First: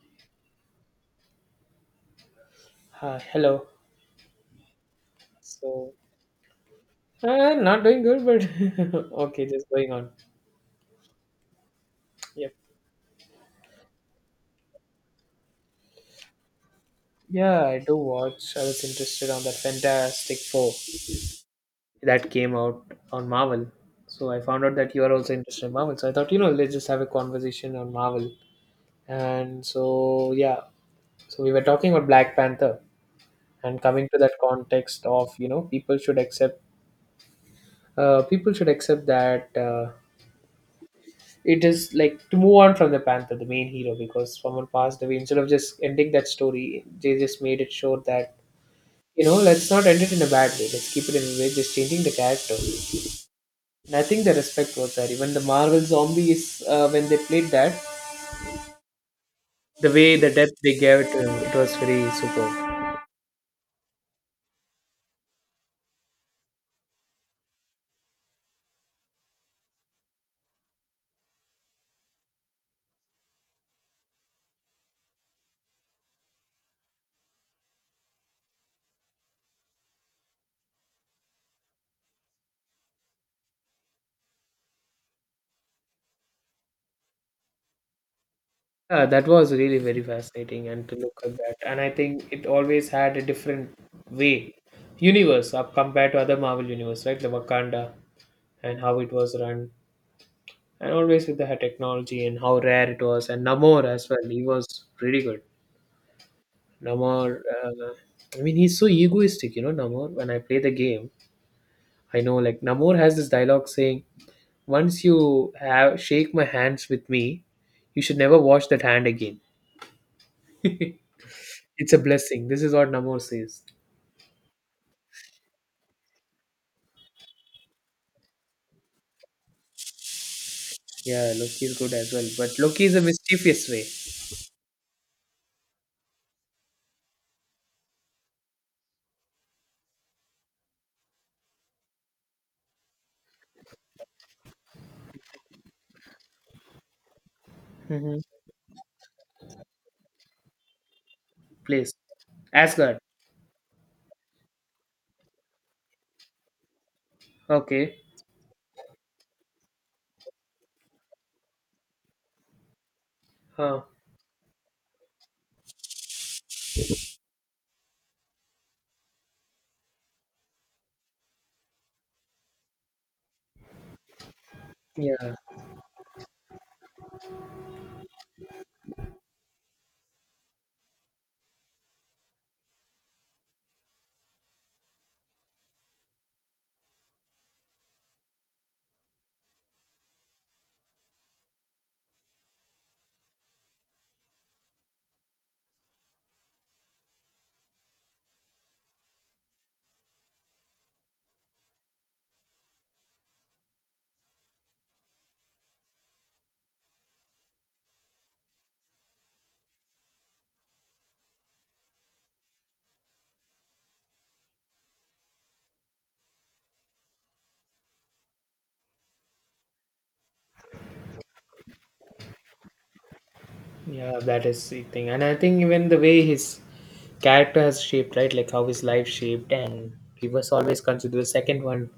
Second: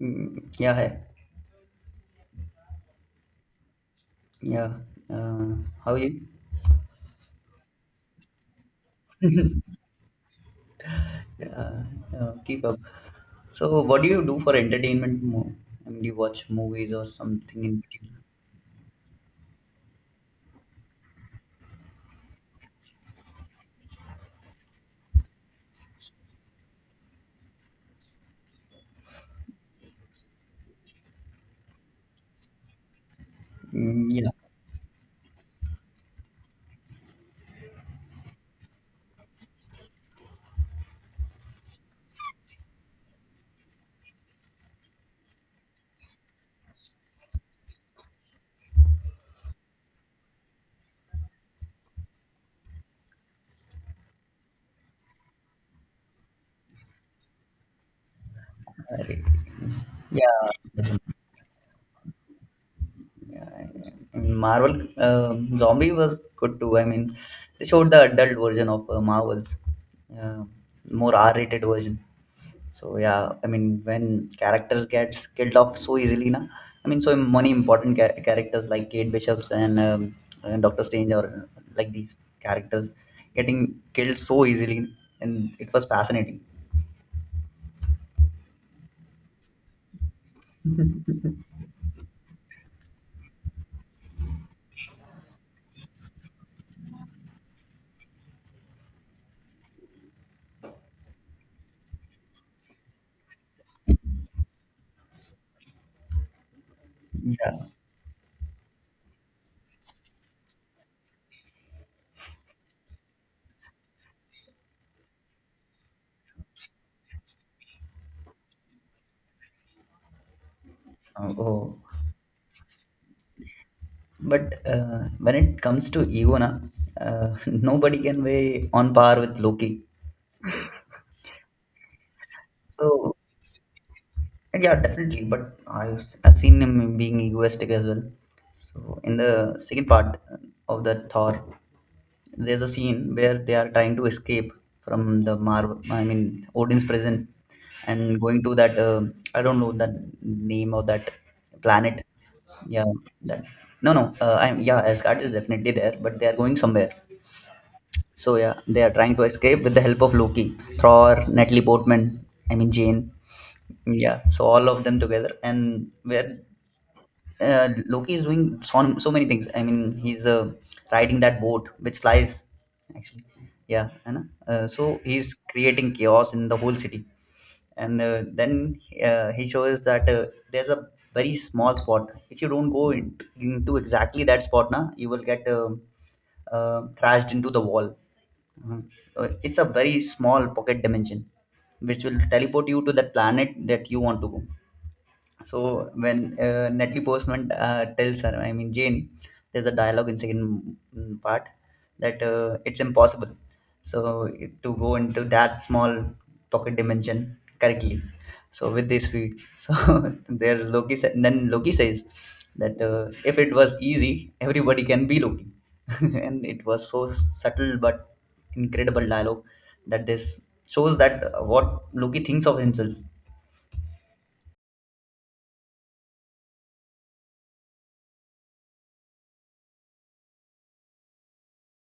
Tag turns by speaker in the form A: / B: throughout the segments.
A: Yeah, hi.
B: Hello.
A: Yeah. Uh, how
B: So,
A: you
B: not doing good, but okay, just going on.
A: uh,
B: Yep.
A: keep up? So, what do you do for entertainment more? I mean, do you watch movies or something
B: Yeah, I
A: in
B: do
A: particular?
B: watch. I was interested on that Fantastic Four that came out on Marvel. So I found out that you are also interested in Marvel. So I thought, let's just have a conversation on Marvel. And so, yeah, so we were talking about Black Panther and coming to
A: Yeah,
B: that context of, people should accept that. It is like to move on from the Panther, the main hero, because someone passed away. Instead of just ending that story, they just made it sure that let's not end it in a bad way. Let's keep it in a way, just changing the character. And I think the respect was there. Even the Marvel zombies, when they played that,
A: I-
B: the way the depth
A: yeah.
B: they gave it to him, it was very superb.
A: Yeah. I mean, Marvel Zombie was good too. I mean, they showed the adult version of Marvels, uh, more R-rated version. So yeah, I mean when characters gets killed off so easily, na. I mean, so many important characters like Kate Bishops and Doctor Strange or like these characters getting killed so easily, and it was fascinating.
B: Yeah, that was really very fascinating, and to look at that, and I think it always had a different way universe up compared to other Marvel universe, right? The Wakanda, and how it was run, and always with the technology, and how rare it was. And Namor as well, he was really good. Namor,
A: Yeah.
B: I mean, he's so egoistic, you know. Namor, when I play the game, I know, like, Namor has this dialogue saying, once you have shake my hands with me, you should never wash that hand again.
A: Oh,
B: It's a blessing, this is what Namor says.
A: but when it comes to ego, na, nobody can weigh on par with Loki.
B: Yeah, Loki is good as well, but Loki is a
A: So
B: mischievous way.
A: yeah, definitely. But I've seen him being egoistic as well. So in the second part of the Thor, there's a scene where they are trying to escape from the Mar, I mean Odin's prison,
B: Hmm.
A: and going to that I don't know the name of that
B: Place.
A: planet. Yeah,
B: Asgard.
A: that no no. I'm yeah, Asgard is definitely there, but they are going somewhere.
B: Okay.
A: So yeah, they are trying to escape with the help of Loki, Thor, Natalie Portman. I mean Jane.
B: Huh.
A: Yeah, so all of them together, and where Loki is doing so many things. I mean, he's riding that boat which flies, actually. Yeah, I know. So he's
B: Yeah.
A: creating chaos in the whole city, and then he shows that there's a very small spot. If you don't go into exactly that spot, now you will get thrashed into the wall. Mhm. It's a very small pocket dimension, which will teleport you to that planet that you want to go. So when Natalie Postman tells her, I mean Jane, there's a dialogue in second part that it's impossible. So to go into that small pocket dimension correctly. So with this speed, so there's Loki. Then Loki says that if it was easy, everybody can be Loki, and it was so subtle but incredible dialogue that this shows that what Loki thinks of himself.
B: Yeah, that is the thing. And I think even the way his character has shaped, right? Like how his life shaped and he was always considered the second one.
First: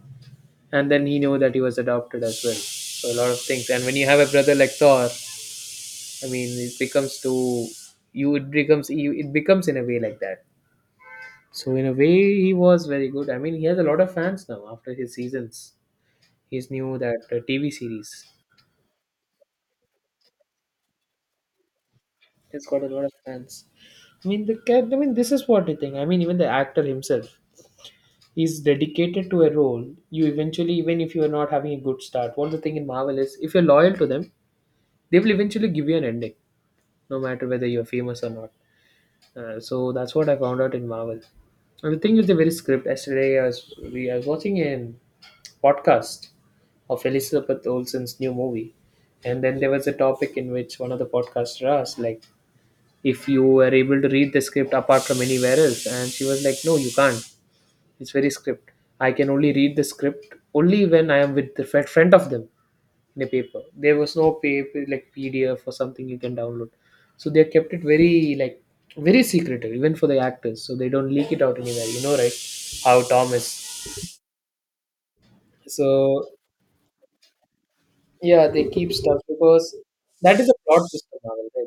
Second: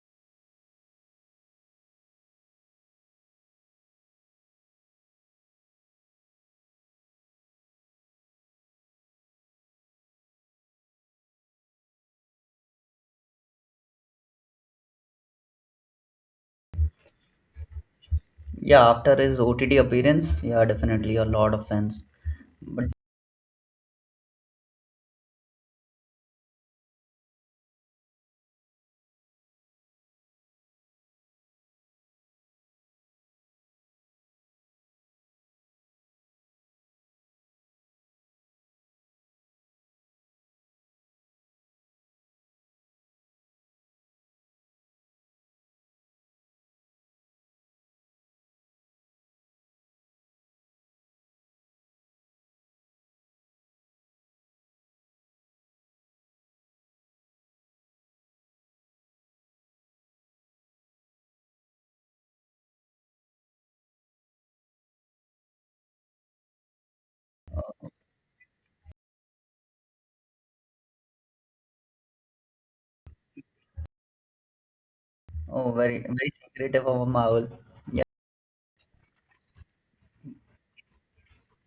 B: And then he knew that he was adopted as well. So a lot of things. And when you have a brother like Thor, I mean it becomes too, you it becomes in a way like that. So in a way he was very good. I mean he has a lot of fans now after his seasons. He's new that TV series.
A: Yeah, after his OTT appearance, yeah, definitely a lot of fans.
B: He's got
A: But
B: a lot of fans. I mean the cat. I mean this is what I think. I mean even the actor himself. He's dedicated to a role, you eventually, even if you're not having a good start. What the thing in Marvel is, if you're loyal to them, they will eventually give you an ending, no matter whether you're famous or not. So that's what I found out in Marvel. And the thing is the very script. Yesterday I was watching a podcast of Elizabeth Olsen's new movie, and then there was a topic in which one of the podcasters asked, like, if you were able to read the script apart from anywhere else, and she was like, no, you can't. It's very script. I can only read the script only when I am with the friend of them in a paper. There was no paper like PDF or something you can download. So they kept it very, like, very secretive even for the actors. So they don't leak it out anywhere. You know, right? How Tom is.
A: oh, very
B: So
A: very secretive of Marvel. Yeah,
B: yeah, they keep stuff because that is a plot twist of Marvel, right?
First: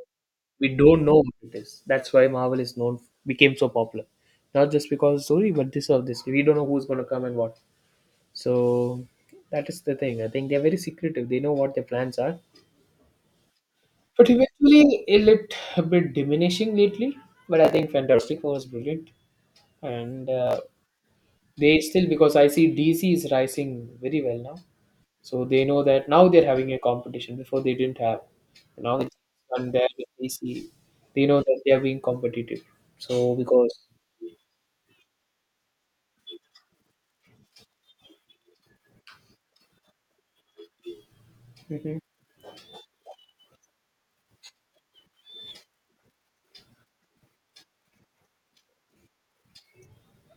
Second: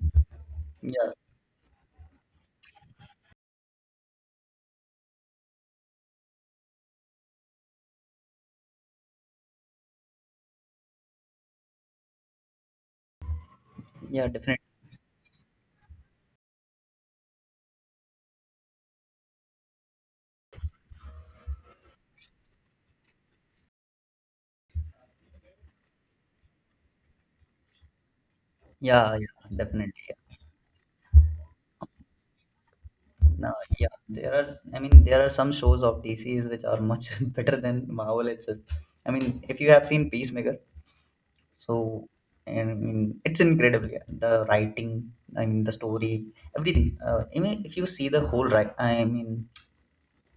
B: We don't
A: yeah,
B: know what it is. That's why Marvel is known, became so popular. Not just because of the story, but this or this. We don't know who's gonna come and what. So that is the thing. I think they're very secretive. They know what their plans are.
A: yeah,
B: But
A: definitely.
B: eventually, it looked a bit diminishing lately. But I think Fantastic Four was brilliant, and they still because I see DC is rising very well now. So they know that now they're having a competition. Before they didn't have. Now
A: Yeah,
B: it's
A: yeah,
B: done there
A: definitely.
B: with
A: Yeah.
B: DC. They know that they are being competitive. So
A: No,
B: because.
A: yeah, there are. I mean, there are some shows of DCs which are much better than Marvel itself. I mean, if you have seen Peacemaker, so
B: Mhm.
A: and I mean, it's incredible. Yeah. The writing, I mean, the story, everything. I mean, if you see the whole, right? I mean,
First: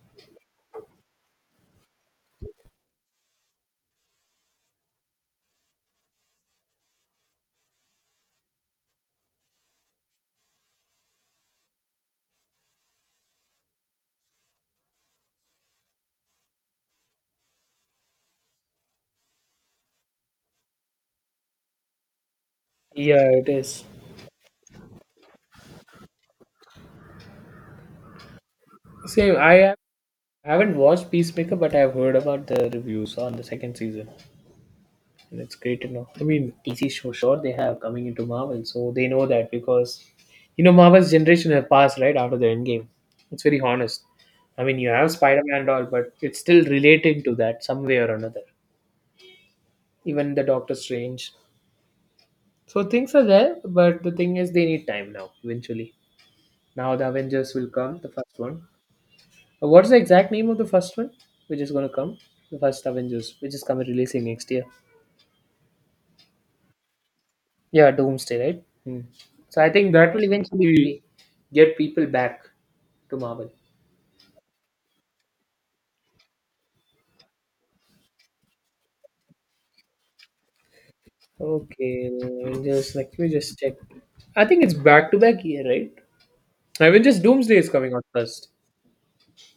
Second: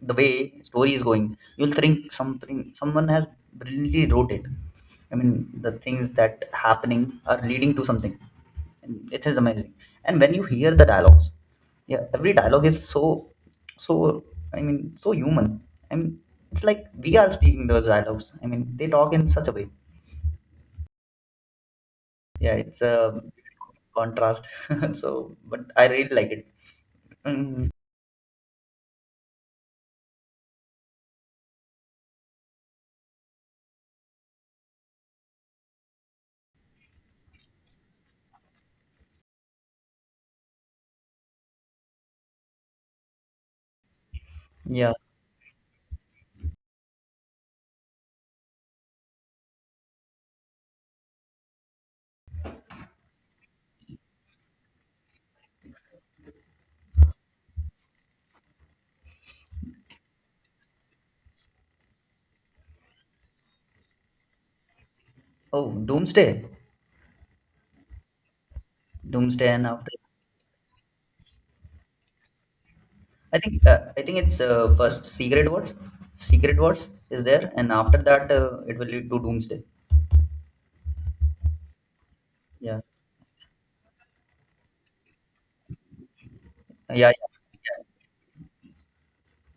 A: the way story is going you'll think something someone has brilliantly wrote it. I mean the things that happening are leading to something, and it is amazing. And when you hear the dialogues, yeah every dialogue is so so I mean so human. I mean it's like we are speaking those dialogues. I mean they talk in such a way. Yeah it's a
B: Yeah, it is
A: contrast. So but I really like it. Mm,
B: same. Haven't watched Peacemaker, but I've heard about the reviews on the second season. And it's great to know. I mean, DC show, sure, they have coming into Marvel, so they know that because, Marvel's generation have passed right after the Endgame. It's very honest. I mean, you
A: yeah.
B: have Spider Man and all, but it's still relating to that some way or another. Even the Doctor Strange. So things are there, but the thing is, they need time now, eventually. Now the Avengers will come, the first one. What's the exact name of the first one, which is going to come? The first Avengers, which is coming releasing next year.
A: Oh, doomsday.
B: Yeah, Doomsday, right? Hmm.
A: Doomsday
B: So
A: and
B: I
A: after.
B: think that will eventually get people back to Marvel.
A: I think it's first Secret Wars. Secret Wars is there, and after that it will lead to Doomsday.
B: Okay,
A: Yeah.
B: just like we just check. I think it's back to back year, right?
A: Yeah, yeah,
B: Avengers Doomsday is
A: yeah.
B: coming out first.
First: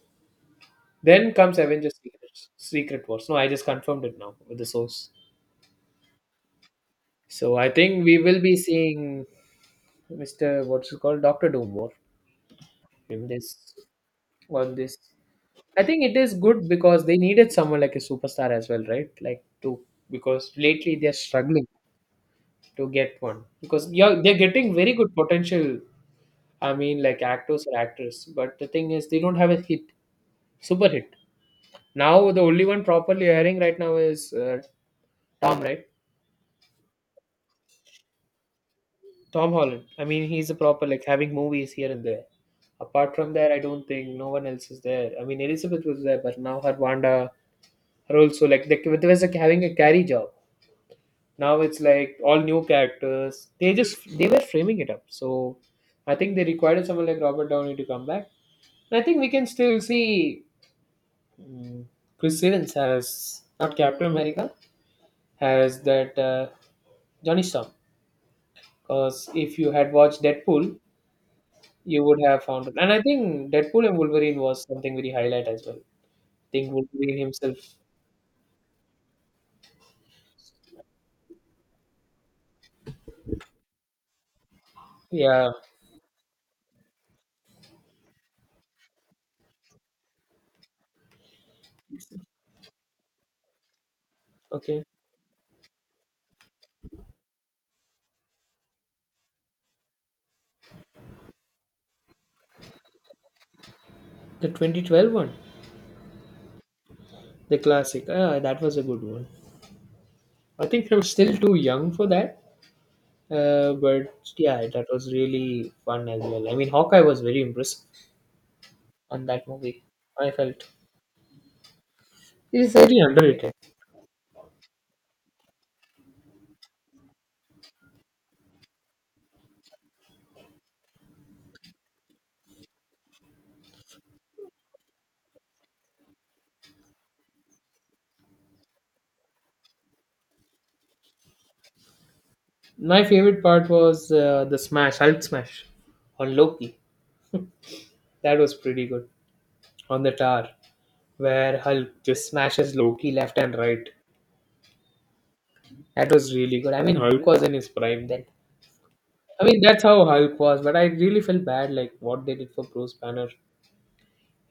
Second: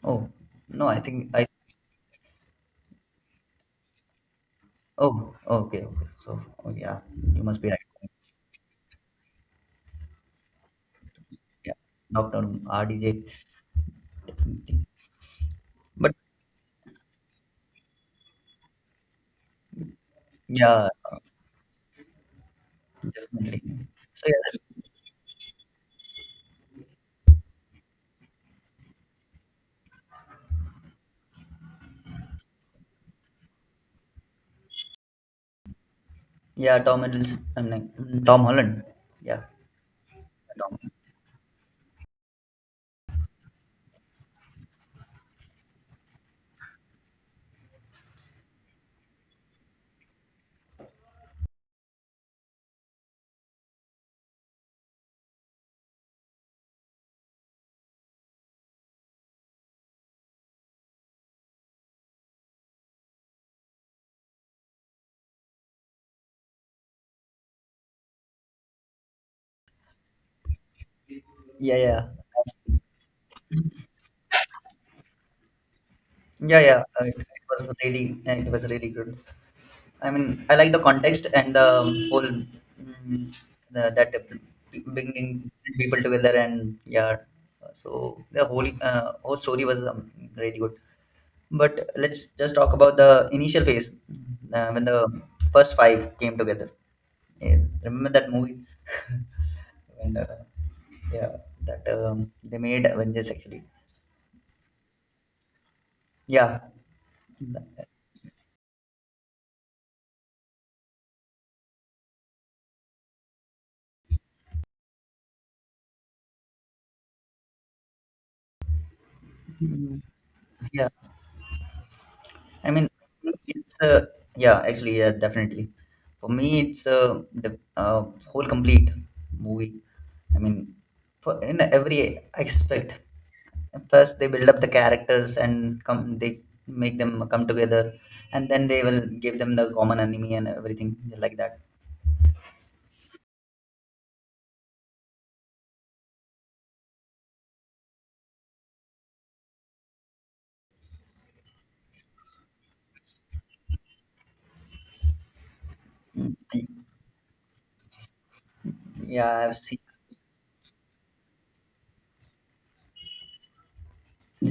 A: Oh no, I think
B: Then
A: I.
B: comes Avengers Secret Wars. No, I just confirmed it now with the source.
A: Oh, okay, okay. So oh, yeah, you
B: So
A: must be
B: I
A: right.
B: think we will be seeing Mr. What's it called? Doctor
A: Yeah,
B: Doom War
A: Doctor RDJ.
B: in this on this. I think it is good because they needed someone like a superstar as well, right? Like to, because
A: Yeah,
B: lately they're struggling to get one
A: definitely.
B: because
A: So
B: they're getting
A: yeah,
B: very good potential. I mean, like actors or actors, but the thing is, they don't have a hit, super hit. Now, the only one properly airing right now is Tom, right?
A: yeah, Tom Hiddleston. I'm like Tom Holland. Yeah,
B: Tom Holland. I mean, he's a
A: Tom.
B: proper like having movies here and there. Apart from that, I don't think no one else is there. I mean, Elizabeth was there, but now her Wanda are also like they was like having a carry job. Now it's like all new characters. They were framing it up. So I think they required someone like Robert Downey to come back. I think we can still see Chris Evans as not Captain America, as that Johnny Storm. Because if you had watched Deadpool,
A: Yeah, yeah,
B: you would have found it.
A: That's-
B: And I think Deadpool and Wolverine was something very highlight as well. I
A: yeah,
B: think
A: yeah. It,
B: Wolverine
A: it
B: himself.
A: was really, it was really good. I mean, I like the context and the whole that
B: Yeah.
A: bringing people together and yeah. So the whole whole story was really good. But let's just talk about the initial phase
B: Okay.
A: when the first five came together. Yeah, remember that movie? When, yeah, that they made Avengers actually.
B: The 2012 one,
A: Yeah,
B: the classic. Ah, that was a good one. I think I'm still too young for that. But yeah, that was really fun as well. I mean, Hawkeye was very impressive on that movie.
A: Mhm.
B: I felt.
A: Yeah.
B: It
A: I
B: is
A: mean,
B: highly underrated.
A: it's yeah, actually, yeah, definitely. For me, it's the whole complete movie. I mean, for in every aspect. First, they build up the characters and come. They make them come together, and then they will give them the common enemy and everything like that.
B: My favorite part was the smash, Hulk smash on Loki. That was pretty good. On the tower, where Hulk just smashes Loki left and right. That was really good. I mean, Hulk was in his prime then. I
A: Yeah, I've
B: mean,
A: seen.
B: that's how Hulk was, but I really felt bad, like, what they did for Bruce Banner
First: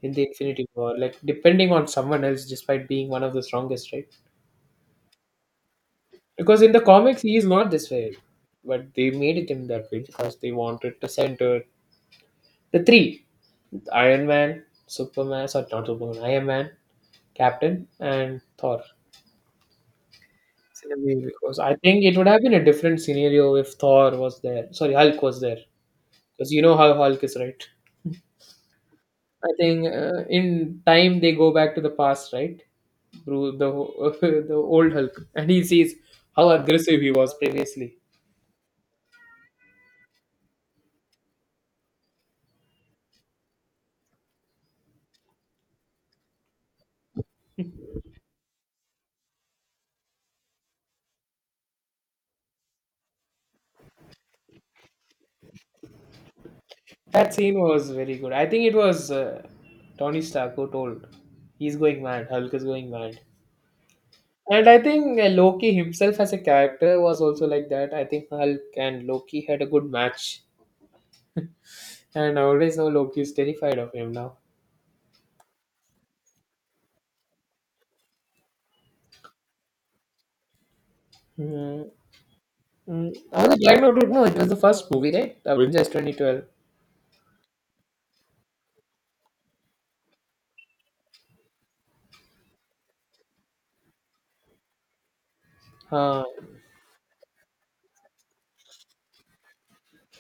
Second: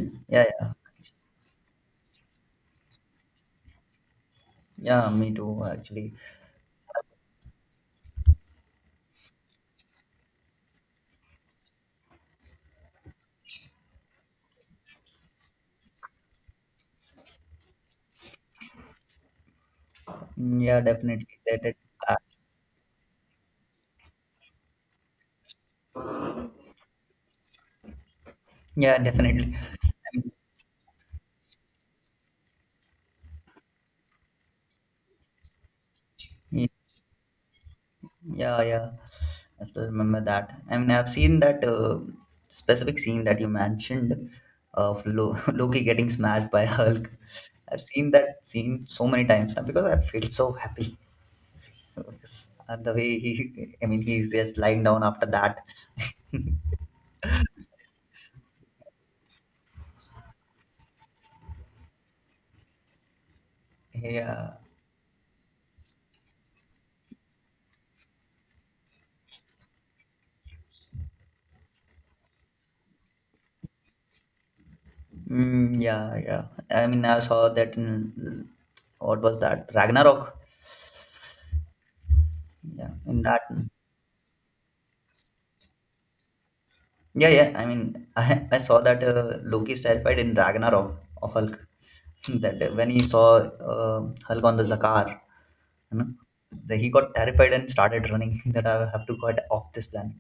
B: in the
A: Yeah,
B: Infinity
A: yeah,
B: War. Like, depending on someone else, despite being one of the strongest, right?
A: yeah. Me too, actually.
B: Because in the comics, he is not this way. But they made it him that way because they wanted to center the three Iron Man, Superman, sorry, not Superman, Iron Man, Captain, and Thor.
A: Yeah,
B: In a way,
A: definitely.
B: because I think
A: Uh,
B: it would have been a different scenario if Thor was there. Sorry, Hulk was there. Because you know how Hulk is, right?
A: yeah,
B: I
A: definitely.
B: think in time they go back to the past, right? Through the the old Hulk, and he sees how aggressive he was previously.
A: Yeah, yeah. I still remember that. I mean, I've seen that specific scene that you mentioned of Loki getting smashed by Hulk. I've seen that scene so many times now because I felt so happy. Because the way he, I mean, he's just lying down after that.
B: That scene was very good. I think it was Tony Stark who told he's going mad. Hulk is going mad.
A: Yeah.
B: And I think Loki himself as a character was also like that. I think Hulk and Loki had a good match. And I always know Loki is terrified of him now.
A: Mm, yeah, yeah. I mean, I saw that in, what was that? Ragnarok.
B: Mm,
A: Yeah,
B: mm.
A: in that.
B: On a black note, no, it was the first movie, right? Avengers 2012.
A: Yeah, yeah. I mean, I saw that Loki's terrified in Ragnarok of Hulk. That when he saw uh, Hulk on the Zakar, you know,
B: Uh,
A: he got terrified and started running. That I have to get off this planet.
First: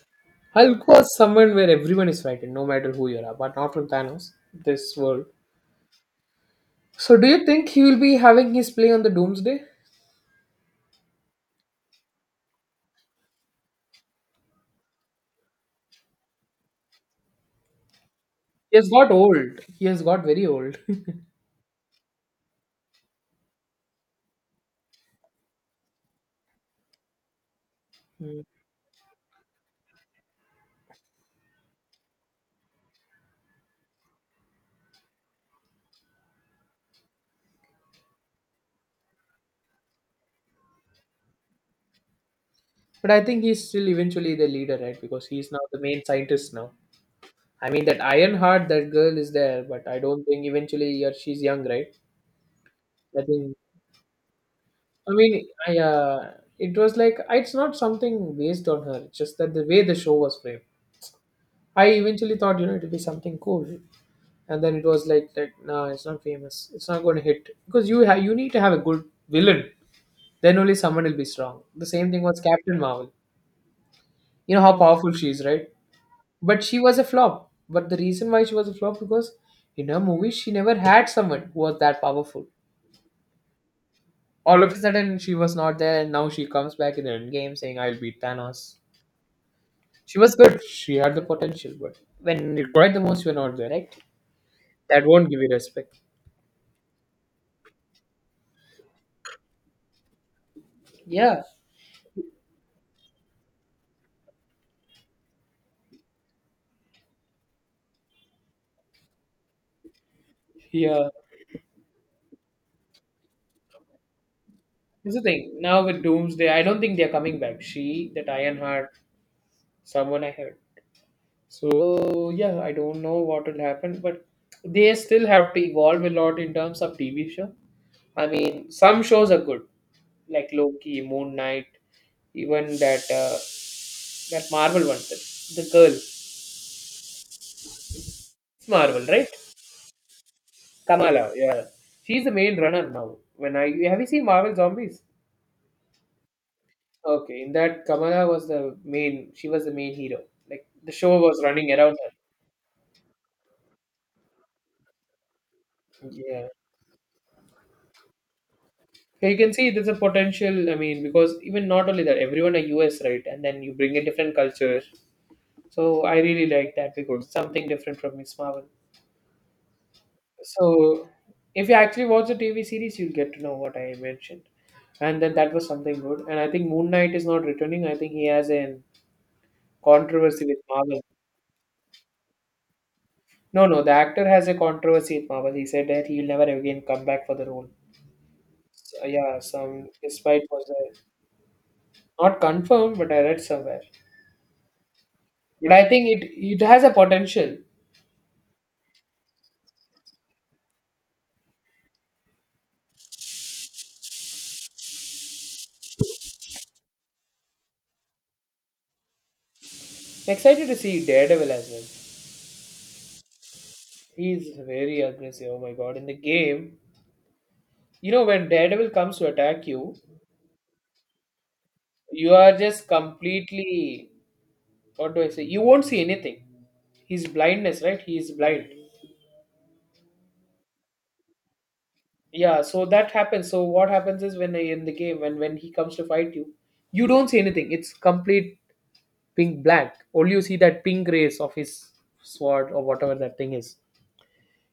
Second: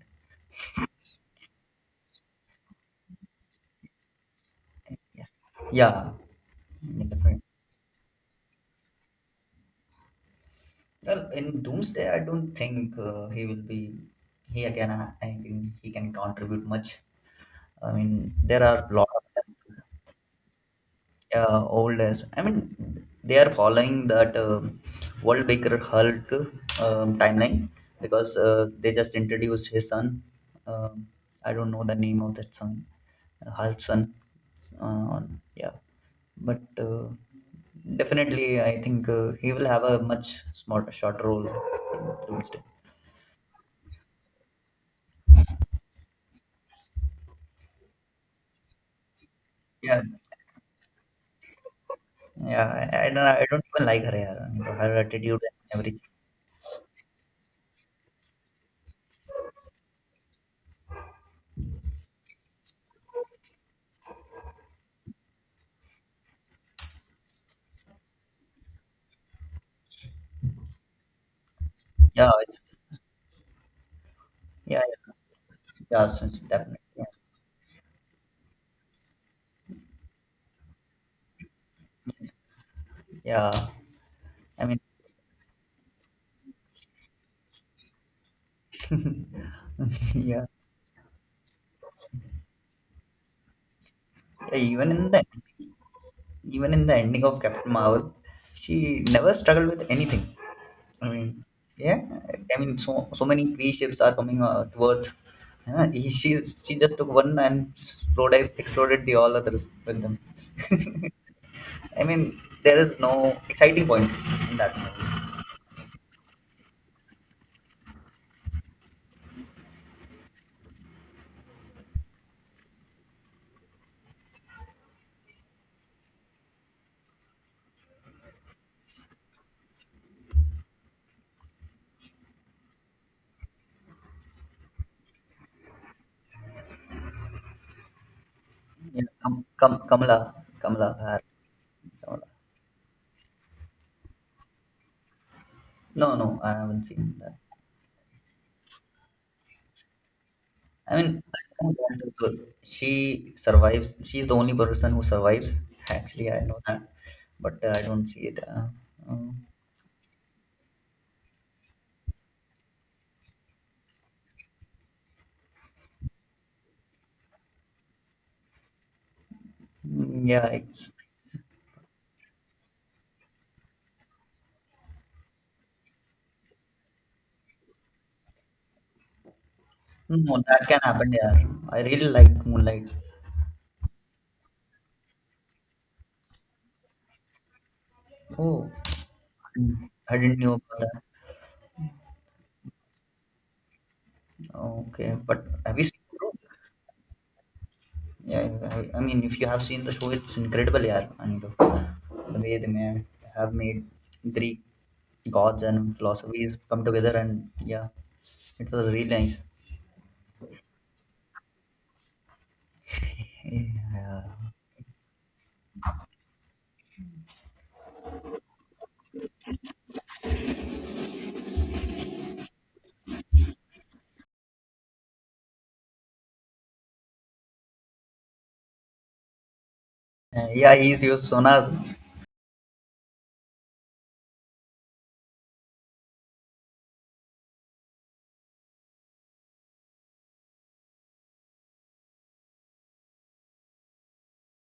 B: Hulk was someone where everyone is frightened, no matter who you are, but not from Thanos, this
A: Yeah,
B: world.
A: yeah, yeah,
B: So do
A: definitely.
B: you think he will be having his play on the Doomsday?
A: Well, in Doomsday, I don't think he will be. He again, I think he can contribute much. I mean, there are
B: He has
A: a lot
B: got
A: of them.
B: old. He has got very old.
A: Yeah old as I mean they are following that world baker hulk timeline because
B: Mm.
A: they just introduced his son, um, I don't know the name of that son, hulk's son, uh, yeah. But uh, definitely I think he will have a much smart short role in doomsday.
B: But I think he's still eventually the leader, right? Because he's now the main scientist now. I mean that iron heart that girl is there, but I
A: Yeah.
B: don't think eventually, yeah, she's young, right?
A: Yeah
B: I
A: I
B: think,
A: don't even like her. Yeah. I mean, her
B: I
A: attitude
B: mean,
A: and
B: I
A: everything.
B: it was like it's not something based on her. It's just that the way the show was framed. I eventually thought it'll be something cool, and then it was like nah, it's not famous. It's not going to hit because you need to have a good villain. Then only someone will be strong. The same thing
A: yeah
B: was
A: it's-
B: Captain Marvel. You know how
A: yeah
B: powerful she is, right?
A: yeah, yeah so it's
B: But
A: definitely
B: she was a flop. But the reason why she was a flop, because in her movie she never had someone who was that powerful.
A: yeah
B: All
A: I
B: of a
A: mean.
B: sudden she was not there, and now she comes back in the end game saying I'll beat Thanos. She was
A: Yeah,
B: good, she had the potential, but when required the most you're not there, right?
A: yeah,
B: That won't give you respect.
A: even in the ending of Captain Marvel, she never struggled with anything. I
B: Yeah,
A: mean, yeah, I mean, so so many pre ships are coming to Earth. Yeah, she just took one and exploded the all others with them.
B: yeah.
A: I mean, there is no exciting point in that
B: Here's the
A: movie.
B: thing, now with Doomsday I don't think they're coming back. She, that Ironheart, someone I heard. So yeah, I don't know what will happen, but they still have to evolve a lot in terms of TV show. I mean, some shows are good, like Loki, Moon Knight, even that that Marvel one, sir. The girl. It's Marvel,
A: Yeah,
B: right?
A: Kamala, Kamala,
B: Kamala,
A: Harris,
B: yeah. She's
A: Kamala.
B: the main runner now. When I Have you seen Marvel Zombies?
A: No, no, I haven't seen that.
B: Okay, in that Kamala was the main. She was the main hero. Like
A: I
B: the show
A: mean, I
B: was running
A: know
B: around
A: that,
B: her.
A: she survives. She's the only person who survives. Actually, I
B: Yeah.
A: know that, but I don't see it. Um,
B: So you can see there's a potential. I mean, because even not only that, everyone are US, right? And then you bring a different culture. So I really like that because something different from Miss Marvel.
A: yeah, it's,
B: So if you actually watch the TV series, you'll get to know what I mentioned. And then that was something good. And I think Moon Knight is not returning. I think he has a
A: no,
B: controversy with
A: that can
B: Marvel.
A: happen. Yeah, I really like Moonlight.
B: No, no, the actor has a controversy with Marvel. He said that he'll never again come back for the role.
A: Oh,
B: So yeah, some
A: I
B: his
A: didn't
B: fight
A: know
B: was
A: about that.
B: not confirmed, but I read somewhere.
A: Okay, but
B: But
A: have you
B: I
A: seen
B: think
A: the
B: it
A: show?
B: it has a potential.
A: Yeah, I mean, if you have seen the show, it's incredible. Yeah, Anito, the way they may have made Greek gods and philosophies come together, and yeah, it was really nice.
B: Excited to see Daredevil as well.
A: Yeah,
B: He's very aggressive. Oh my god! In the game, you know when Daredevil comes to attack you, you are just completely, what do I say? You won't see anything. He's blindness, right? He is blind.
A: Yeah, he's your Sonas.
B: Yeah, so that happens. So what happens is when in the game, when he comes to fight you, you don't see anything. It's complete pink blank. Only you see that pink rays of his sword or whatever that thing is.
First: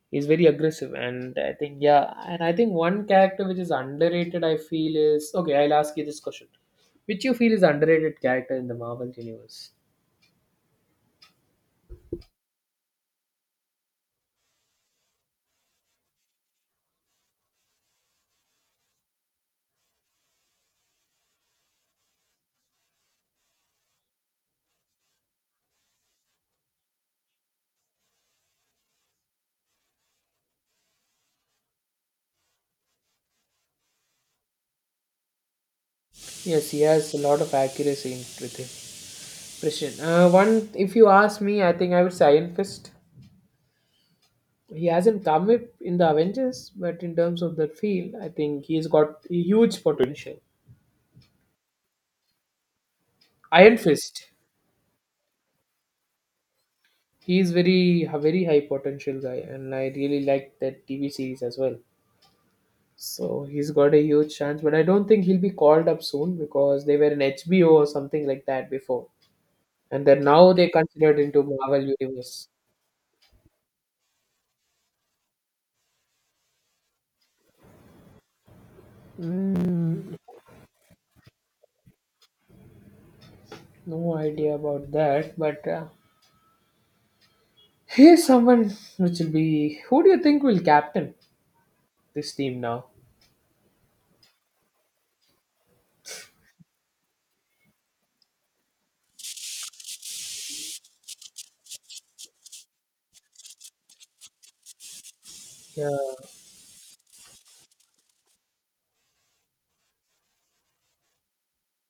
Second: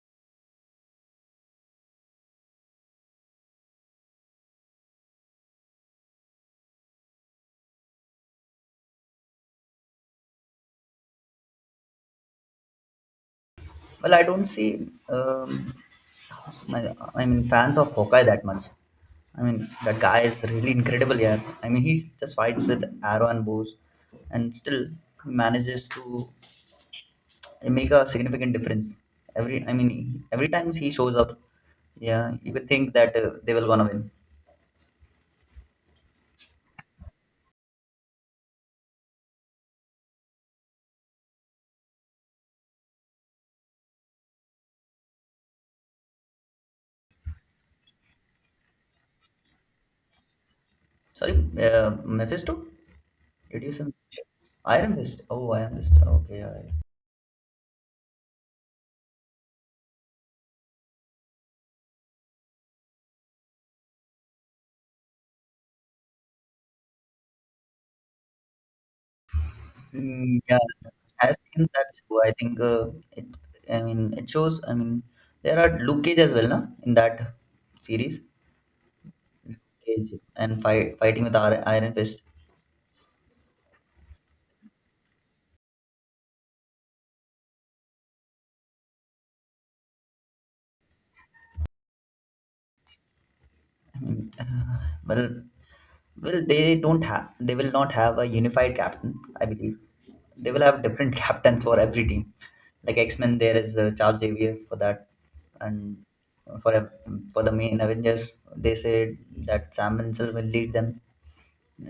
B: He's very aggressive, and I think yeah, and I think one character which is underrated, I feel is okay. I'll ask you this question: which you feel is underrated character in the Marvel universe?
A: Well, I don't see, um, my, I mean, fans of Hawkeye that much. I mean, that guy is really incredible. Yeah, I mean, he just fights with arrow and bows, and still manages to make a significant difference. I mean, every time he shows up, yeah, you could think that they will gonna win.
B: Yes, he has a lot of accuracy in, with him. Christian. One, if you ask me, I think I would say Iron Fist. He hasn't come up in the Avengers, but in terms of the field, I think he's got huge potential.
A: Sorry, uh, Mephisto? Did you
B: Iron
A: say
B: Fist.
A: Iron Fist? Oh, Iron Fist. Okay, yeah. Yeah.
B: He's very a very high potential guy, and I really like that TV series as well. So he's got a huge chance, but I don't think he'll be called up soon because they were in HBO or something like that before, and then
A: Mm,
B: now
A: yeah,
B: they considered
A: I've
B: into
A: seen that
B: Marvel
A: too. I
B: Universe.
A: think it. I mean, it shows. I mean, there are Luke Cage as well, na, in that series, Cage and fighting with Iron Fist.
B: No idea about that, but here's someone which will be. Who do you think will captain this team now?
A: I mean, well, well, they don't have. They will not have a unified captain. I believe they will have different captains for every team. Like X Men, there is Charles Xavier for that, and
B: Yeah.
A: for ev- for the main Avengers, they said that Sam Wilson will lead them.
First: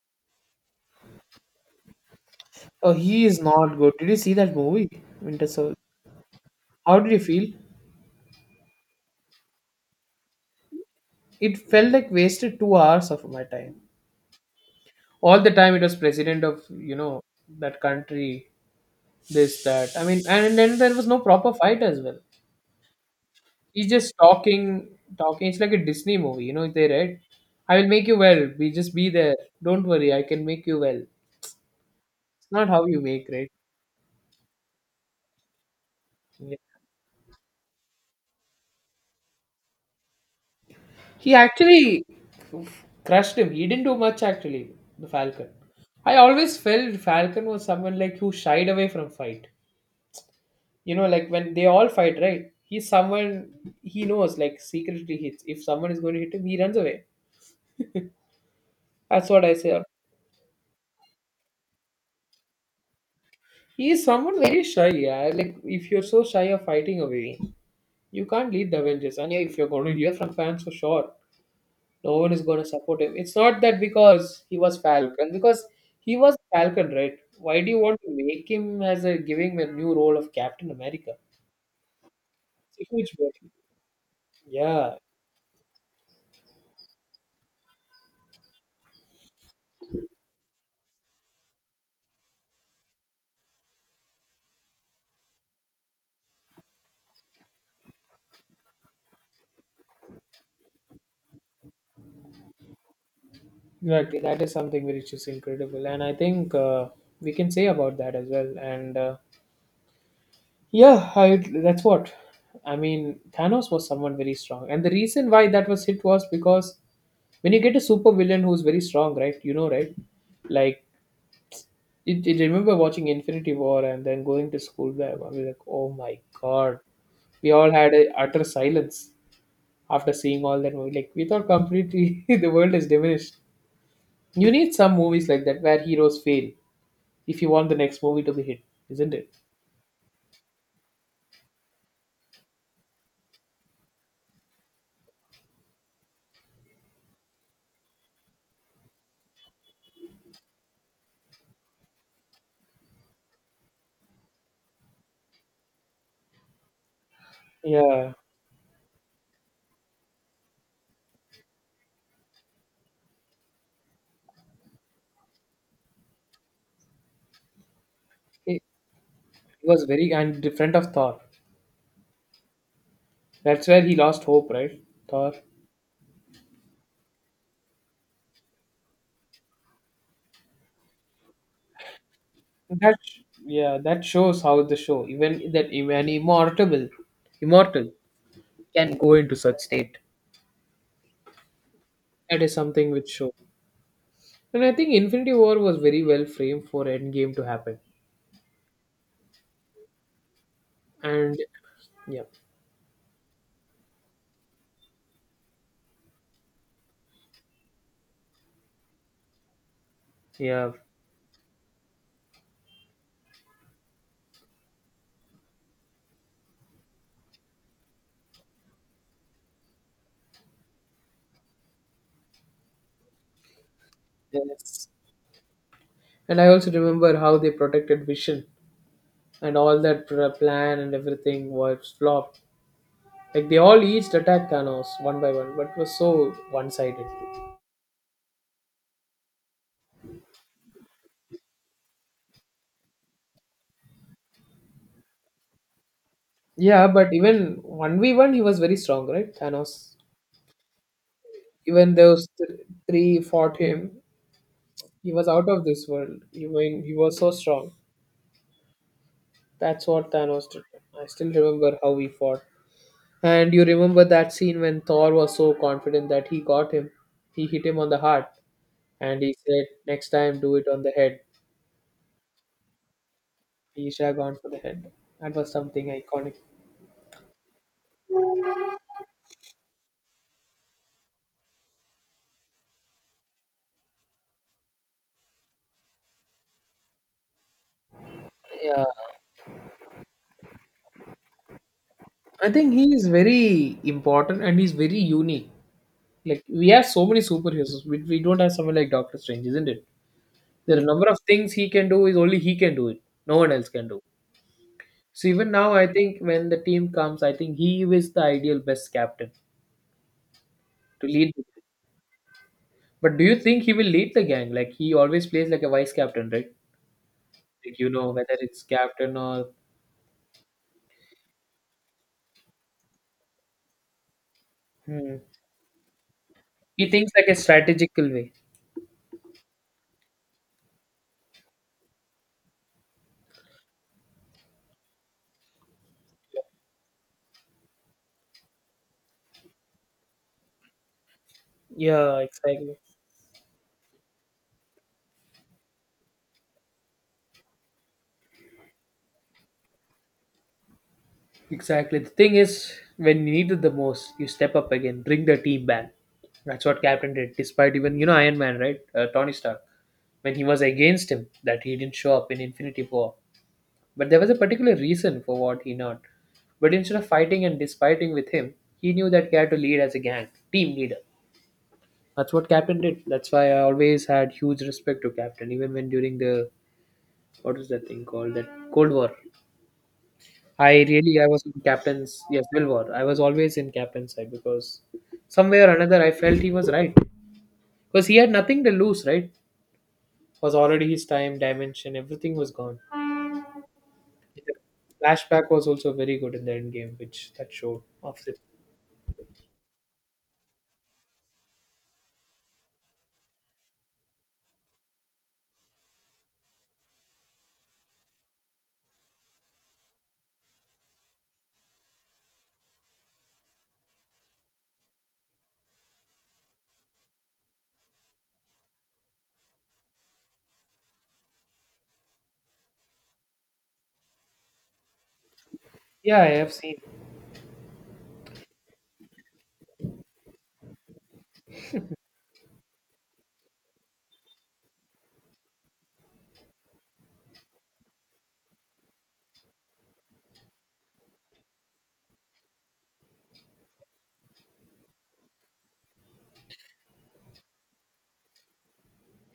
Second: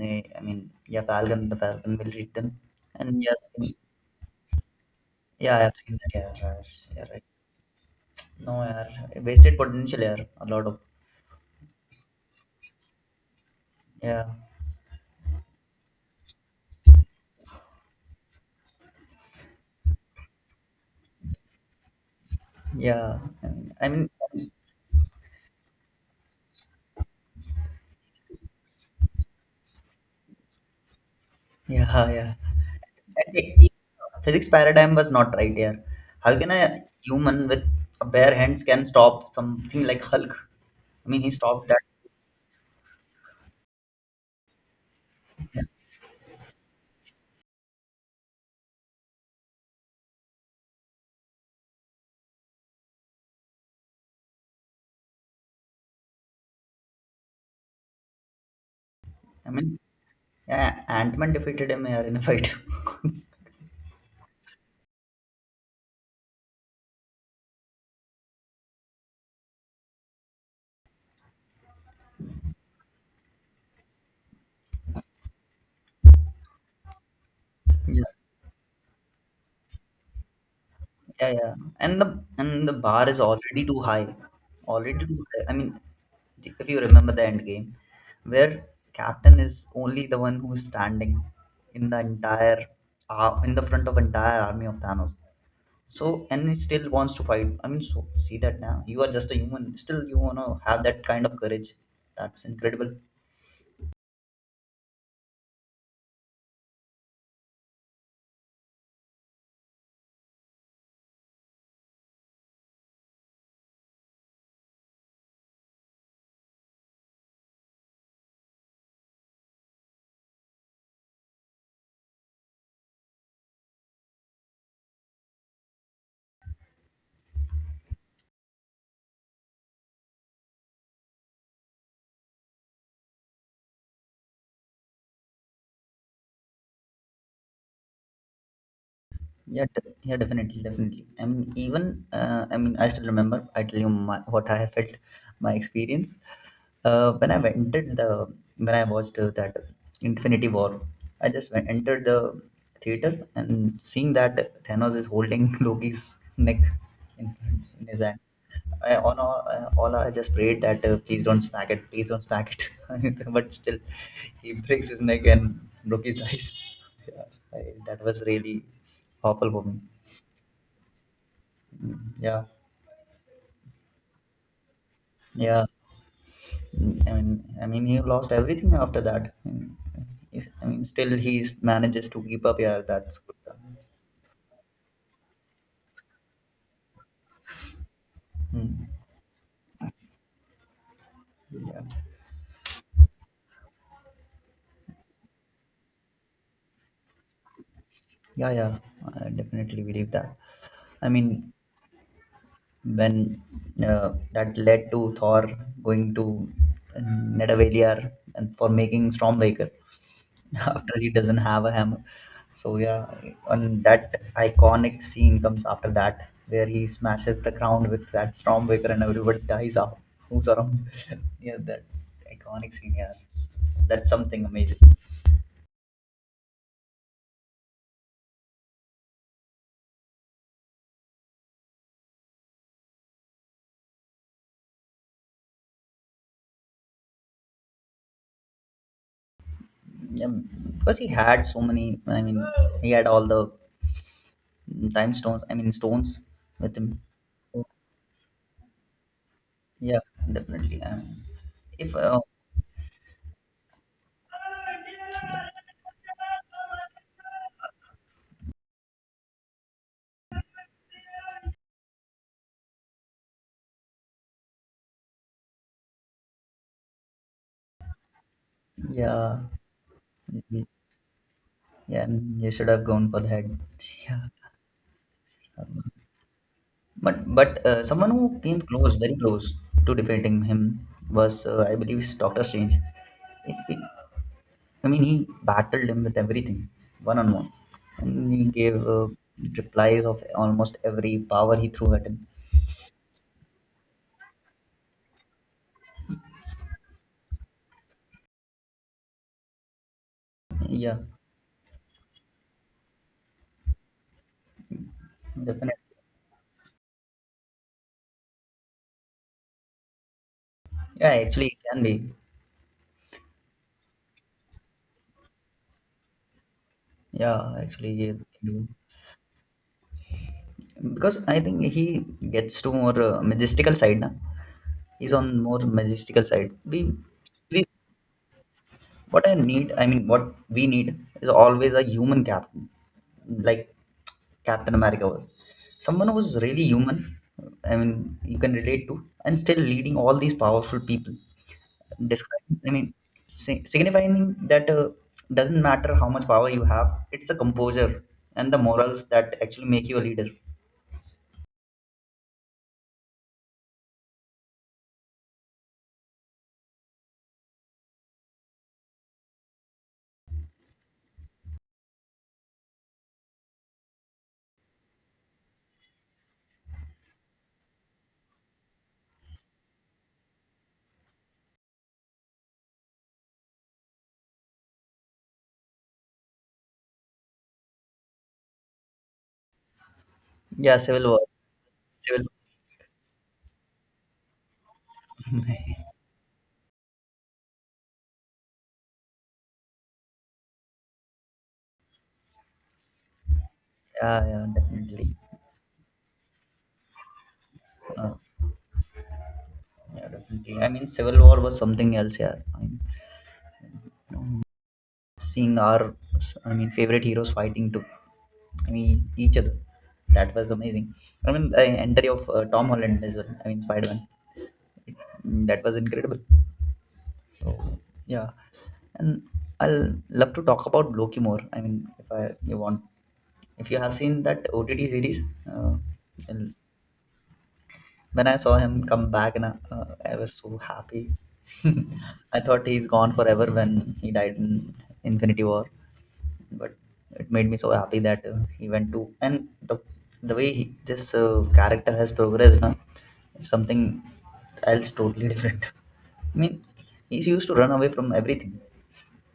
A: Eh, I mean, yeah, Falcon, the Falcon will read them.
B: Oh,
A: And
B: he is
A: yes,
B: not good. Did you see that movie, Winter
A: yeah, I have
B: Soldier?
A: seen that. Yeah, right.
B: How
A: Yeah,
B: did you
A: right.
B: feel?
A: No, yeah, yeah, wasted potential. Yeah, a lot of.
B: It felt like wasted 2 hours of my time.
A: Yeah,
B: All the time it was president of that country, this that. I mean, and then there was no proper fight as well.
A: yeah. I mean, I
B: He's just
A: mean
B: talking, talking. It's like a Disney movie. They right? I will make you well. We just be there. Don't worry. I can make you well. It's
A: yeah, yeah.
B: not how you make,
A: And
B: right?
A: Physics paradigm was not right here. How can
B: Yeah.
A: a human with a bare hands can stop something like Hulk? I mean, he
B: He
A: stopped that.
B: actually crushed him. He didn't do much actually, the Falcon.
A: Yeah.
B: I always felt Falcon was someone like who shied away from fight. You know, like when they all fight, right? He's someone he knows, like secretly hits. If someone is going to hit him, he runs away. That's what
A: I
B: I
A: mean,
B: say.
A: yeah, Ant-Man defeated him here in a fight.
B: He is someone very shy, yeah. Like if you're so shy of fighting away, you can't lead the Avengers. And yeah, if you're going to hear from fans for sure, no one is going to support him. It's not that because he was Falcon, because he was Falcon, right? Why do you want to make him as a giving a new role of Captain America?
A: Yeah, yeah. And the
B: It's a
A: bar
B: huge
A: is
B: burden.
A: already too high.
B: Yeah,
A: Already too high. I mean, if you remember the end game, where captain is only the one who's standing in the entire in the front of entire army of Thanos. So and he still wants to fight. I mean, so see that now you are just a human. Still, you wanna have that kind of courage. That's incredible.
B: exactly. That is something which is incredible, and I think we can say about that as well. And yeah, that's what I mean. Thanos was someone very strong, and the reason why that was hit was because when you get a super villain who's very strong, right? You know, right? Like it, remember watching Infinity War and then going to school there. I was like, oh my god. We all had a utter silence after seeing all that movie. Like, we thought completely the world is diminished. You need some movies like that where heroes fail if you want the next movie to be hit, isn't it?
A: Yeah, yeah, definitely, definitely. I mean, even I mean, I still remember. I tell you my, what I have felt, my experience. When I entered the when I watched that Infinity War, I just went, entered the theater and seeing that Thanos is holding Loki's neck in front in his
B: Yeah.
A: hand. I, on all I just prayed that please don't smack it, please don't smack it. But still, he breaks his neck and Loki dies. Yeah, I, that was
B: It
A: really Awful woman.
B: was very and different of Thor.
A: Mm, yeah,
B: That's where he lost hope, right? Thor.
A: yeah. I mean, he lost everything after that. I mean, still he manages to keep up. Yeah,
B: That,
A: that's good.
B: yeah, that shows how the show, even that even immortal
A: Mm,
B: can go into such state.
A: yeah,
B: That is something which shows. And I think Infinity War was very well framed for Endgame to happen.
A: yeah. I definitely believe that. I
B: And
A: mean,
B: yeah,
A: when that led to Thor going to Nidavellir and for making Stormbreaker.
B: yeah.
A: after he doesn't have a hammer. So yeah, and that iconic scene comes after that where he smashes the ground with that Stormbreaker and everybody dies out. Who's around? yeah, that iconic scene. Yeah, that's something amazing.
B: Yes. And I also remember how they protected Vision and all that plan and everything was flopped. Like they all each attacked Thanos one by one, but it was so one sided.
A: Yeah, because he had so many. I mean, he had all the time stones with
B: Yeah,
A: him.
B: but even
A: So,
B: 1v1, he was very strong, right? Thanos.
A: yeah, definitely. I mean, if
B: Even those three fought him, he was out of this world. Even he was so strong. That's what Thanos did. I still remember how he fought. And you remember that scene when Thor was so confident that he got him? He hit him on the heart, and he
A: yeah,
B: said, next time, do it on the head.
A: Yeah, you should have gone for the head.
B: He should have
A: Yeah.
B: gone for the head. That was something iconic.
A: But someone who came close, very close to defeating him was, I believe, is Doctor Strange. If he, I mean, he battled him with everything, one on one, and he gave
B: Yeah,
A: replies of almost every power he threw at him.
B: I think he is very important and he's very unique. Like, we have so many superheroes, we don't have someone like Doctor Strange, isn't it? There are a
A: Yeah,
B: number of things he can do, is only he can do it. No one else can do. So, even now, I
A: definitely.
B: think when the team comes, I think he is the ideal best captain
A: Yeah,
B: to lead the
A: actually,
B: team.
A: it can be.
B: But do you think he will lead the gang? Like he always plays like a vice captain, right?
A: Yeah,
B: Like you
A: actually,
B: know
A: it can
B: whether it's
A: do.
B: captain or
A: Because I think he gets to more majestical side, na? He's
B: Hmm.
A: on more majestical side.
B: he
A: We
B: thinks like a
A: we
B: strategical way.
A: what I need, I mean, what we need is always a human captain, like Captain America was. Someone who's really human, I mean, you can relate to, and still leading all these powerful people.
B: Yeah,
A: Describing, I
B: exactly.
A: mean, signifying that doesn't matter how much power you have, it's the composure and the morals that actually make you a leader.
B: Exactly. The thing is, when you need it the most, you step up again, bring the team back. That's what Captain did. Despite even Iron Man, right? Tony Stark, when he was against him, that he didn't show up in Infinity War. But there was a particular reason for what he not. But instead of fighting and despiting with him, he knew that he had to lead as a gang, team leader. That's what Captain did. That's why I always had huge respect to Captain, even when during the what is that thing called that Cold War. I
A: Yeah, Civil War.
B: really I was in Captain's,
A: Civil,
B: yes, Civil War. I was always in Captain's side because somewhere
A: yeah,
B: or another I felt he was right because he had nothing to lose. Right, was already his time, dimension, everything was gone. The
A: yeah, definitely.
B: flashback was also very good in the end game, which that showed.
A: Uh,
B: Of it.
A: yeah, definitely. I mean, Civil War was something else, yeah. Seeing our, I mean, favorite heroes fighting to, I mean, each other, that was amazing. I mean, the entry of Tom Holland as well, I mean, Spider-Man. Mm, that was incredible. So yeah, and I'll love to talk about Loki more. I mean if I you want, if you have seen that OTT series. uh,
B: Yeah, I
A: and
B: have seen.
A: when I saw him come back and uh, I was so happy. I thought he's gone forever when he died in Infinity War. But it made me so happy that he went to, and the way he, this character has progressed now is something else totally different. I mean, he's used to run away from everything,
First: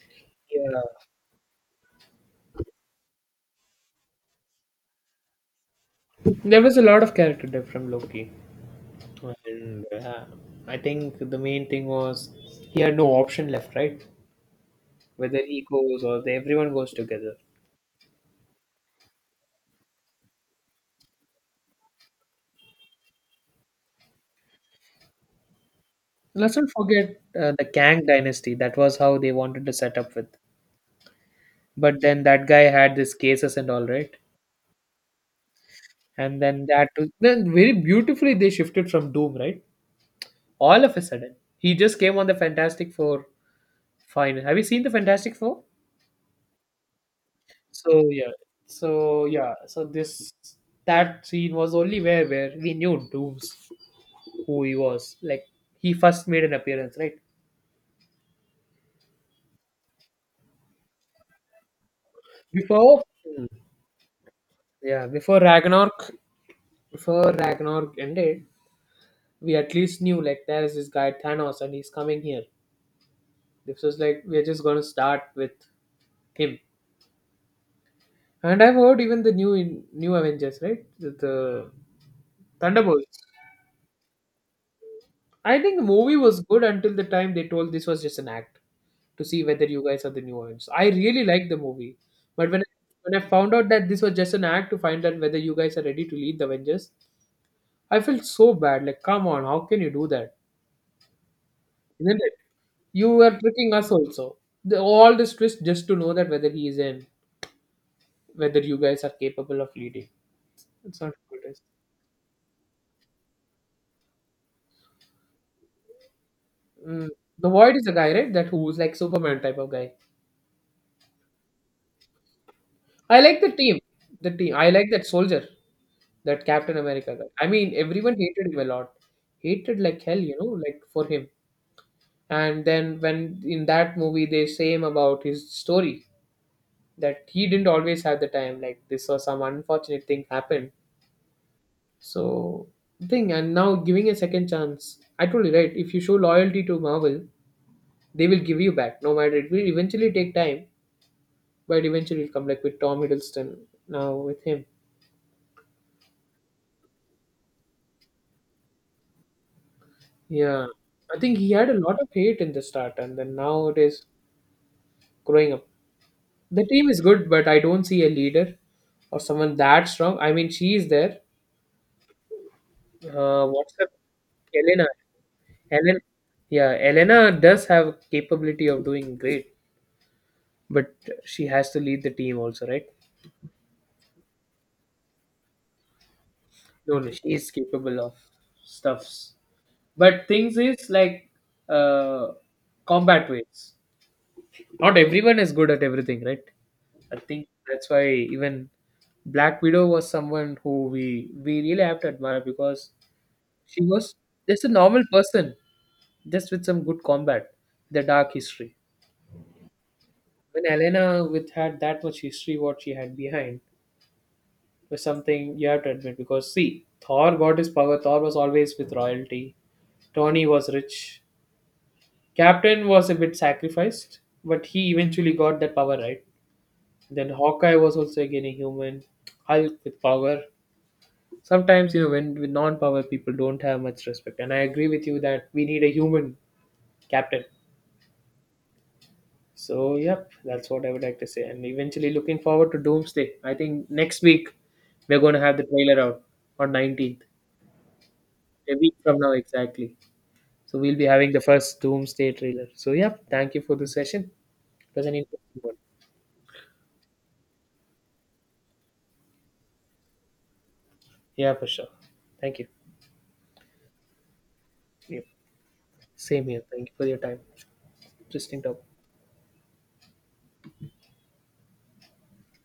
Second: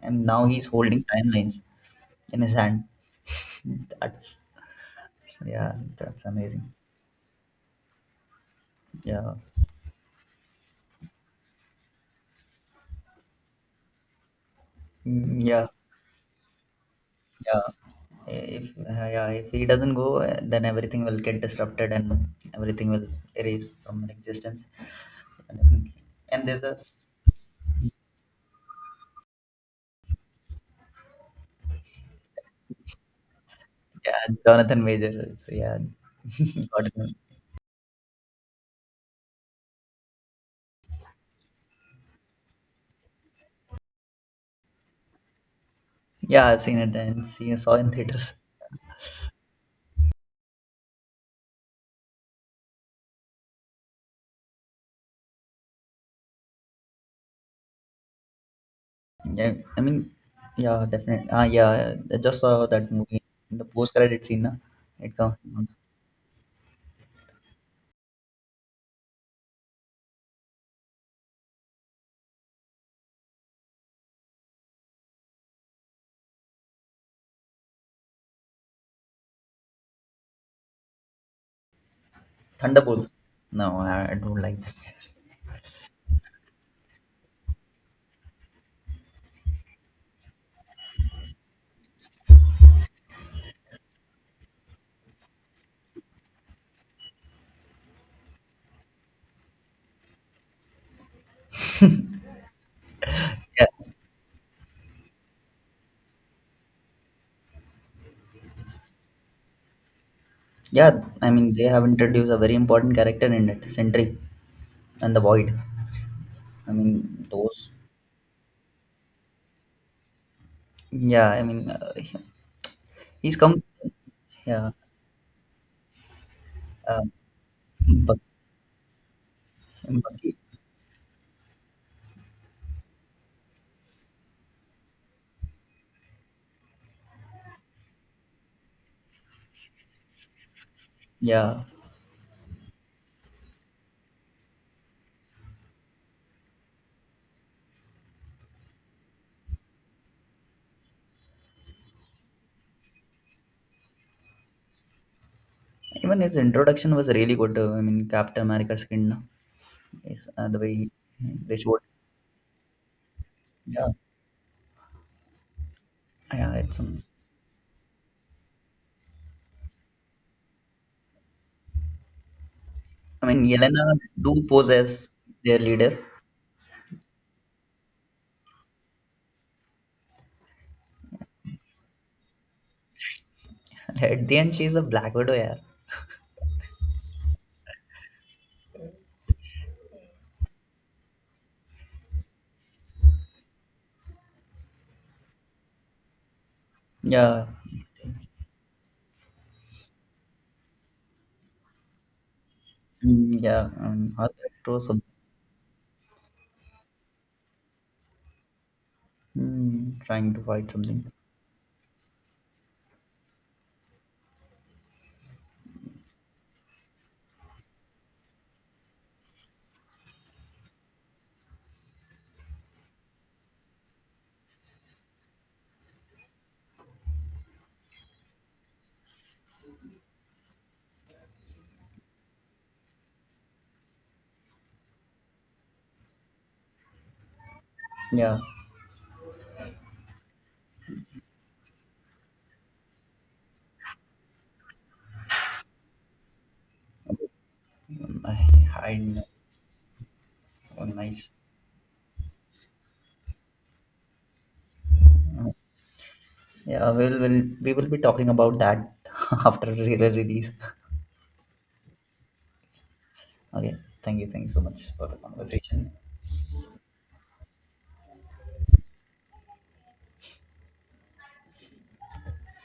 A: and now he's
B: Yeah,
A: holding timelines in his hand. That's Yeah, that's
B: there
A: amazing.
B: was a lot of character depth from Loki.
A: Yeah,
B: And I think the main thing was he had no option left, right?
A: mm,
B: Whether he
A: yeah,
B: goes or the, everyone goes together.
A: yeah. If Yeah, if he doesn't go, then everything will get disrupted and everything will erase from existence. And and
B: Let's
A: there's
B: not
A: a
B: forget the Kang dynasty. That was how they wanted to set up with. But then that guy had these cases and all, right?
A: Yeah, Jonathan Major. So yeah,
B: And then
A: got it.
B: very beautifully they shifted from Doom, right? All of a sudden, he just came on the Fantastic Four final. Have you seen the Fantastic Four?
A: Yeah, I've seen it then. See I saw in
B: So
A: theaters.
B: yeah, so this that scene was only where we knew Doom's who he was. Like he first made an appearance, right?
A: Yeah, I mean, yeah, Definitely. Ah, yeah, I just saw that
B: Before
A: movie.
B: Hmm.
A: The post-credit scene, na?
B: Yeah,
A: It comes
B: before Ragnarok before Ragnarok ended, we at least knew like there is this guy Thanos and he's coming here. This was like we're just gonna start with him. And I've heard even the new new Avengers, right? The
A: Thunderbolts.
B: Thunderbolts.
A: No, I don't like that.
B: I think the movie was good until the time they told this was just an act to see whether you guys are the new ones. I really liked the movie, but when I found out that this was just an act to find out whether you guys are ready to lead the Avengers, I felt so bad. Like, come on, how can you do that? Isn't it? You were
A: Yeah,
B: tricking us also. All this twist just to know that whether he is in, whether you guys are capable of leading. It's
A: yeah.
B: not
A: I
B: good,
A: mean,
B: is
A: they have introduced a very important character in it, Sentry and the Void. I
B: it? Mm.
A: mean,
B: The
A: those.
B: Void is a guy, right? That who's like Superman type of guy.
A: Yeah, I mean, uh,
B: I
A: he's
B: like the
A: come.
B: team. The team. I
A: Yeah,
B: like that soldier. That Captain
A: uh,
B: America guy. I mean, everyone
A: Bucky,
B: hated him a lot. Hated like hell,
A: Bucky.
B: like for him. And then when in that movie they say him about his story that he didn't always have the time, like this or some unfortunate thing happened.
A: Yeah,
B: So thing and now giving a second chance. I told you right, if you show loyalty to Marvel, they will give you back. No matter it will eventually take time, but eventually it'll come like with Tom Hiddleston now with him.
A: even his introduction was really good. I mean, Captain America's skin no? Is the
B: Yeah.
A: way
B: I think he
A: they
B: had a
A: showed.
B: lot of hate in the start and then now it
A: Yeah,
B: is growing up.
A: yeah,
B: The
A: it's.
B: team is good, but I don't see a leader or someone that strong. I mean, she is there.
A: I mean,
B: What's
A: Yelena
B: up,
A: do pose
B: Elena?
A: as their
B: Elena,
A: leader.
B: yeah, Elena does have capability of doing great, but she has to lead the team also, right?
A: At the end, she's a Black Widow. Yeah,
B: No, no, she is capable of stuffs. But things is like uh, combat ways. Not everyone is good at everything, right? I
A: yeah,
B: think that's why even Black Widow was someone who we really have to admire because
A: mm, yeah.
B: she was
A: Her
B: just a
A: character was some-
B: normal person, just with some good combat, the dark history.
A: mm, trying to
B: When
A: fight something.
B: Elena with had that much history, what she had behind was something you have to admit. Because see, Thor got his power. Thor was always with royalty. Tony was rich. Captain was a bit sacrificed, but he eventually got that power right. Then Hawkeye was also again a human. Hulk with power. Sometimes when with non-power people don't have much respect, and I agree with you that we need a human captain.
A: Yeah,
B: So, yep, that's what I would like to say. And eventually looking forward to Doomsday. I think next week we're going to have the trailer out on 19th,
A: I
B: a week from
A: hide.
B: now exactly. So,
A: Oh,
B: we'll be
A: nice.
B: having the first Doomsday trailer. So, yep, thank you for the session. It was an interesting one.
A: Yeah, we will be talking about that after re release.
B: Yeah, for sure. Thank you.
A: Okay, thank you so much for the
B: Yep.
A: conversation.
B: Same here. Thank you for your time. Interesting topic.